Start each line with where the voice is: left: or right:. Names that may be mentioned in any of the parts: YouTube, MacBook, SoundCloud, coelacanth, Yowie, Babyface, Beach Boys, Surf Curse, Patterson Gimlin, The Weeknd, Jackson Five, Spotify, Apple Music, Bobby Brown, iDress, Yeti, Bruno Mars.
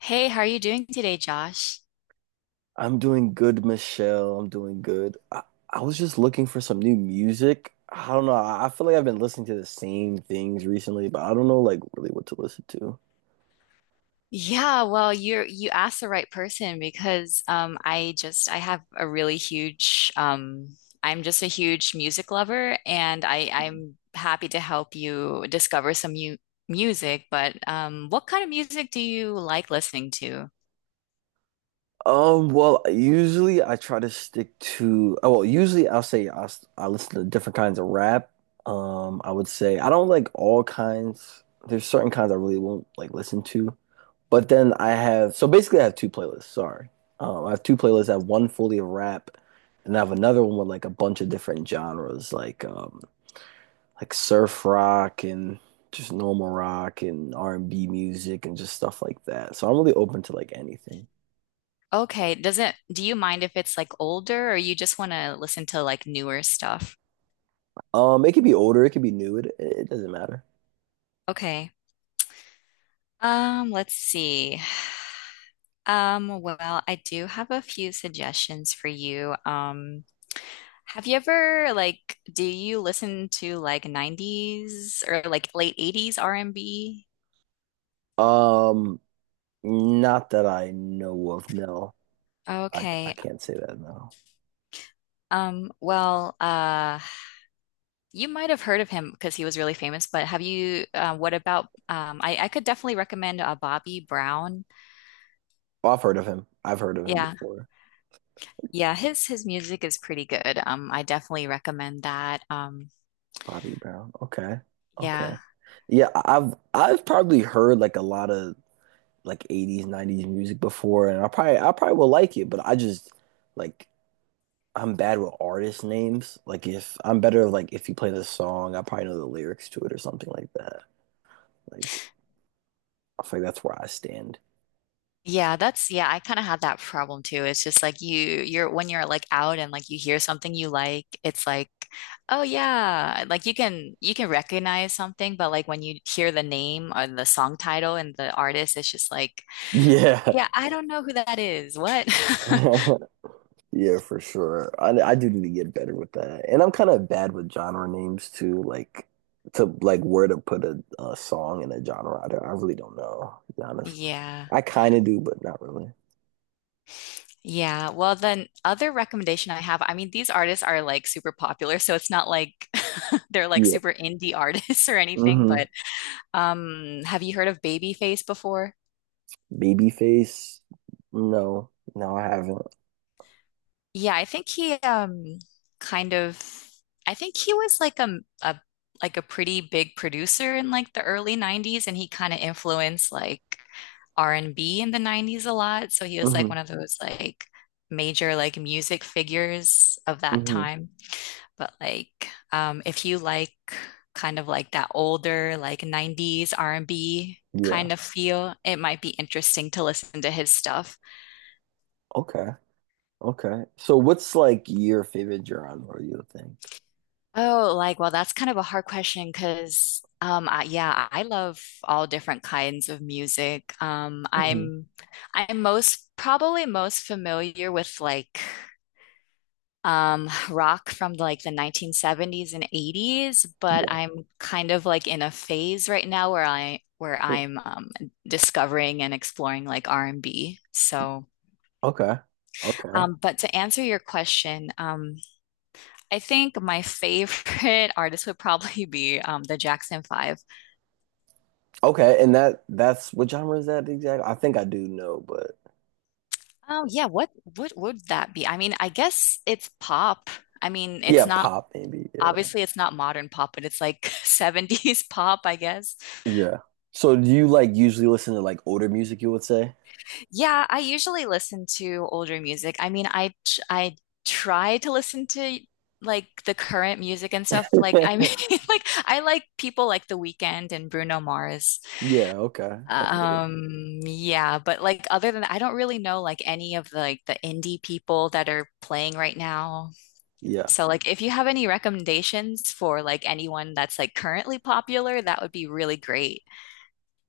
left: Hey, how are you doing today, Josh?
right: I'm doing good, Michelle. I'm doing good. I was just looking for some new music. I don't know. I feel like I've been listening to the same things recently, but I don't know like really what to listen to.
left: Yeah, well, you asked the right person because I have a really huge I'm just a huge music lover and I'm happy to help you discover some new music, but what kind of music do you like listening to?
right: Well, usually I try to stick to, oh, well, usually I'll say I listen to different kinds of rap. I would say I don't like all kinds. There's certain kinds I really won't like listen to. But then I have so basically I have two playlists. I have two playlists. I have one fully of rap, and I have another one with like a bunch of different genres, like surf rock and just normal rock and R and B music and just stuff like that. So I'm really open to like anything.
left: Okay, doesn't do you mind if it's like older or you just want to listen to like newer stuff?
right: It could be older, it could be new. It doesn't matter.
left: Okay. Let's see. Well, I do have a few suggestions for you. Have you ever like, do you listen to like 90s or like late 80s R&B?
right: Um, Not that I know of. No, I
left: Okay.
right: can't say that. No,
left: Um, well, uh you might have heard of him because he was really famous, but have you what about um, I could definitely recommend Bobby Brown.
right: I've heard of him. I've heard of him
left: Yeah.
right: before.
left: Yeah, his music is pretty good. Um, I definitely recommend that. Um,
right: Bobby Brown. Okay. Okay.
left: yeah.
right: Yeah, I've probably heard like a lot of like 80s, 90s music before and I probably will like it, but I just like I'm bad with artist names. Like if I'm better like if you play the song, I probably know the lyrics to it or something like that. Like I feel like that's where I stand.
left: Yeah, that's yeah, I kind of had that problem too. It's just like you're when you're like out and like you hear something you like, it's like, oh yeah, like you can recognize something, but like when you hear the name or the song title and the artist, it's just like,
right: Yeah.
left: yeah, I don't know who that is. What?
right: Yeah, for sure. I do need to get better with that. And I'm kind of bad with genre names too, like to like where to put a song in a genre. I really don't know, to be honest.
left: Yeah.
right: I kind of do, but not really.
left: Yeah. Well, then other recommendation I have, I mean, these artists are like super popular, so it's not like they're like
right: Yeah.
left: super indie artists or anything,
right: Mm-hmm.
left: but have you heard of Babyface before?
right: Babyface? No. No, I haven't.
left: Yeah, I think he kind of I think he was like a like a pretty big producer in like the early 90s and he kind of influenced like R&B in the 90s a lot. So he was like
right: Mm-hmm.
left: one of those like major like music figures of that
right: Mm-hmm.
left: time. But like if you like kind of like that older like 90s R&B
right: Yeah.
left: kind of feel, it might be interesting to listen to his stuff.
right: Okay. Okay. So what's like your favorite genre, you think?
left: Oh, like, well, that's kind of a hard question because, I, yeah, I love all different kinds of music.
right: hmm
left: I'm most probably most familiar with like, rock from like the 1970s and 80s, but
right: Yeah.
left: I'm kind of like in a phase right now where discovering and exploring like R&B. So,
right: Okay. Okay.
left: but to answer your question, I think my favorite artist would probably be the Jackson Five.
right: Okay. And that that's what genre is that exactly? I think I do know, but
left: Oh yeah, what would that be? I mean, I guess it's pop. I mean,
right: yeah,
left: it's not
right: pop maybe. Yeah.
left: obviously it's not modern pop, but it's like 70s pop, I guess.
right: Yeah. So do you like usually listen to like older music, you would say?
left: Yeah, I usually listen to older music. I mean, I try to listen to like the current music and stuff. Like I mean, like I like people like The Weeknd and Bruno Mars.
right: Yeah, okay. That's good.
left: Yeah, but like other than that, I don't really know like any of the indie people that are playing right now.
right: Yeah.
left: So like if you have any recommendations for like anyone that's like currently popular, that would be really great.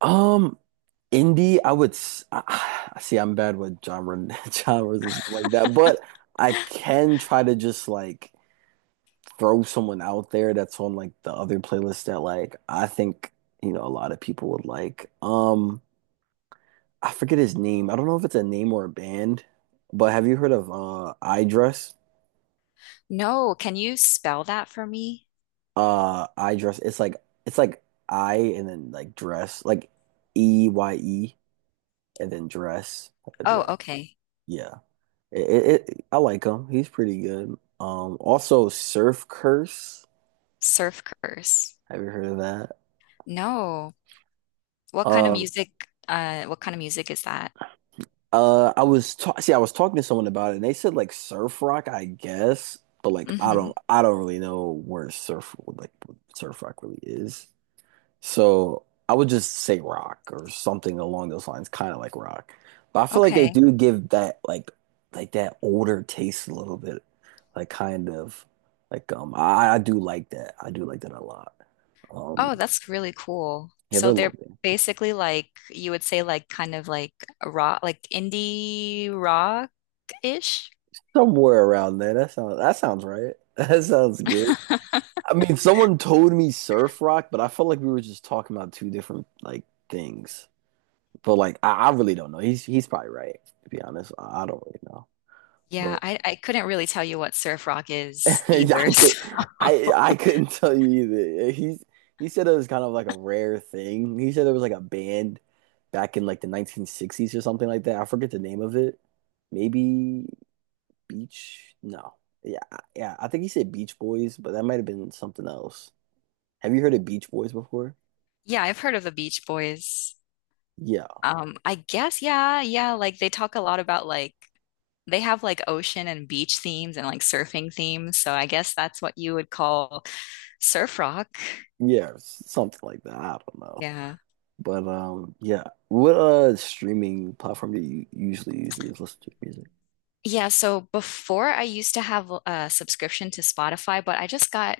right: Um, Indie, I would s- I- see I'm bad with genre genres and stuff like that, but I can try to just like throw someone out there that's on like the other playlist that like I think, you know, a lot of people would like. I forget his name. I don't know if it's a name or a band, but have you heard of iDress?
left: No, can you spell that for me?
right: I dress. It's like I and then like dress, like Eye and then dress, like a
left: Oh,
right: dress.
left: okay.
right: Yeah, I like him. He's pretty good. Also Surf Curse.
left: Surf Curse.
right: Have you heard of that?
left: No. What kind of
right: Uh,
left: music is that?
right: I was ta See, I was talking to someone about it, and they said like surf rock, I guess, but like
left: Mm-hmm.
right: I don't really know where surf like what surf rock really is. So I would just say rock or something along those lines, kind of like rock. But I feel like they
left: Okay.
right: do give that like that older taste a little bit, like kind of like I do like that. I do like that a lot.
left: Oh,
right: Um
left: that's really cool.
right: yeah, they're
left: So
right: a little
left: they're
right: bit
left: basically like you would say like kind of like a rock like indie rock-ish.
right: somewhere around there. That sounds right. That sounds good. I mean, someone told me surf rock, but I felt like we were just talking about two different like things. But like I really don't know. He's probably right, to be honest. I don't really know.
left: Yeah, I couldn't really tell you what surf rock is
right: Yeah,
left: either.
right: I could,
left: So
right: I couldn't tell you either. Yeah, he said it was kind of like a rare thing. He said there was like a band back in like the 1960s or something like that. I forget the name of it. Maybe Beach? No. Yeah. I think he said Beach Boys, but that might have been something else. Have you heard of Beach Boys before?
left: yeah, I've heard of the Beach Boys.
right: Yeah,
left: I guess yeah, yeah, like they talk a lot about like they have like ocean and beach themes and like surfing themes. So I guess that's what you would call surf rock.
right: something like that. I don't know,
left: Yeah.
right: but yeah. What streaming platform do you usually listen to music?
left: Yeah, so before I used to have a subscription to Spotify, but I just got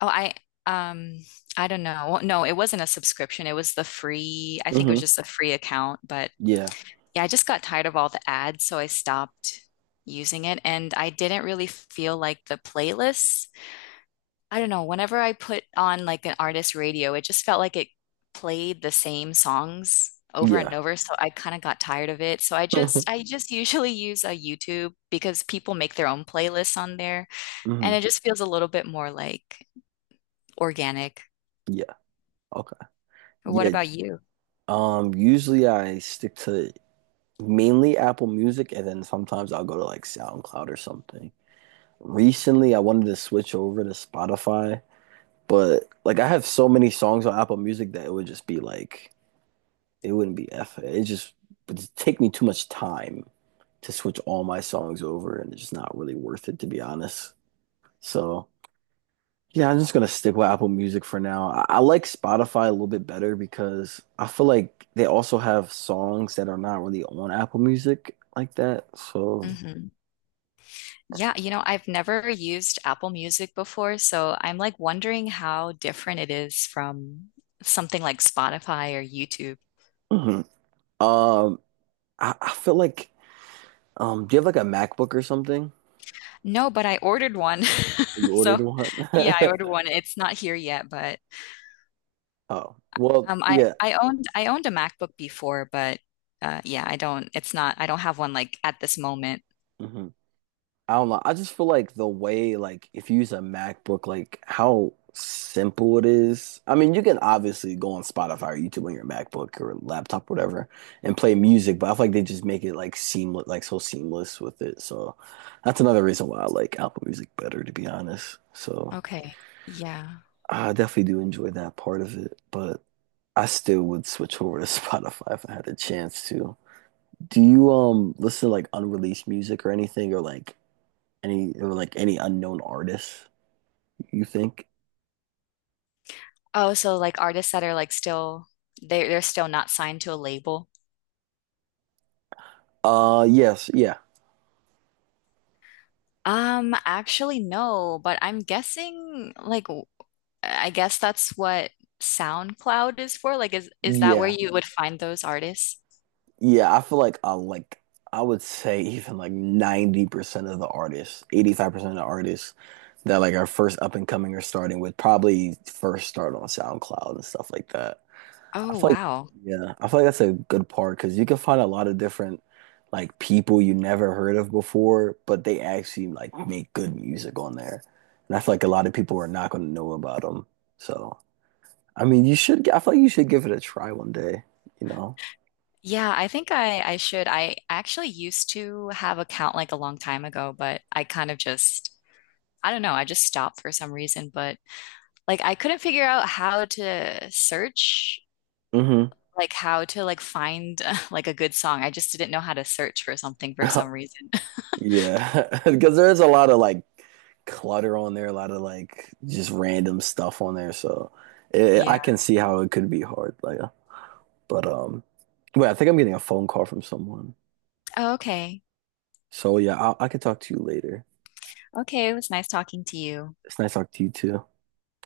left: Oh, um I don't know. Well, no, it wasn't a subscription. It was the free, I think it was
right: hmm
left: just a free account, but
right: Yeah,
left: yeah, I just got tired of all the ads, so I stopped using it and I didn't really feel like the playlists. I don't know, whenever I put on like an artist radio, it just felt like it played the same songs over and
right: yeah.
left: over, so I kind of got tired of it. So I just I just usually use a YouTube because people make their own playlists on there
right: hmm
left: and it just feels a little bit more like organic.
right: Yeah. Okay.
left: What
right: Yeah.
left: about you?
right: Usually I stick to mainly Apple Music and then sometimes I'll go to like SoundCloud or something. Recently I wanted to switch over to Spotify, but like I have so many songs on Apple Music that it would just be like it wouldn't be F it just would just take me too much time to switch all my songs over and it's just not really worth it to be honest. So yeah, I'm just gonna stick with Apple Music for now. I like Spotify a little bit better because I feel like they also have songs that are not really on Apple Music like that. So,
left: hmm Yeah, you know, I've never used Apple Music before, so I'm like wondering how different it is from something like Spotify or YouTube.
right: mhm. Um, I feel like do you have like a MacBook or something?
left: No, but I ordered one.
right: You
left: So,
right: ordered one?
left: yeah, I ordered one. It's not here yet, but
right: Oh, well,
left: um I
right: yeah.
left: I owned I owned a MacBook before, but yeah, I don't it's not I don't have one like at this moment.
right: Mhm. I don't know. I just feel like the way, like, if you use a MacBook, like how simple it is. I mean, you can obviously go on Spotify or YouTube on your MacBook or laptop, whatever, and play music, but I feel like they just make it like seamless, like so seamless with it. So that's another reason why I like Apple Music better, to be honest. So
left: Okay. Yeah.
right: I definitely do enjoy that part of it, but I still would switch over to Spotify if I had a chance to. Do you listen to like unreleased music or anything, or like any unknown artists, you think?
left: Oh, so like artists that are like still they they're still not signed to a label.
right: Yes, yeah.
left: Actually, no, but I'm guessing I guess that's what SoundCloud is for. Like, is that where
right: Yeah.
left: you would find those artists?
right: Yeah, I feel like I would say even like 90% of the artists, 85% of the artists that like are first up and coming or starting with probably first start on SoundCloud and stuff like that. I
left: Oh,
right: feel like
left: wow.
right: yeah, I feel like that's a good part because you can find a lot of different like people you never heard of before, but they actually like make good music on there. And I feel like a lot of people are not going to know about them. So I mean, you should. I feel like you should give it a try one day. You know.
left: Yeah, I think I should. I actually used to have account like a long time ago, but I kind of just I don't know, I just stopped for some reason, but like I couldn't figure out how to search
right: hmm
left: like how to like find like a good song. I just didn't know how to search for something for some reason.
right: Yeah, because there is a lot of like clutter on there, a lot of like just random stuff on there. So it,
left: Yeah.
right: I can see how it could be hard. Like, but wait, I think I'm getting a phone call from someone.
left: Oh, okay.
right: So yeah, I could talk to you later.
left: Okay, it was nice talking to you.
right: It's nice talking to you too.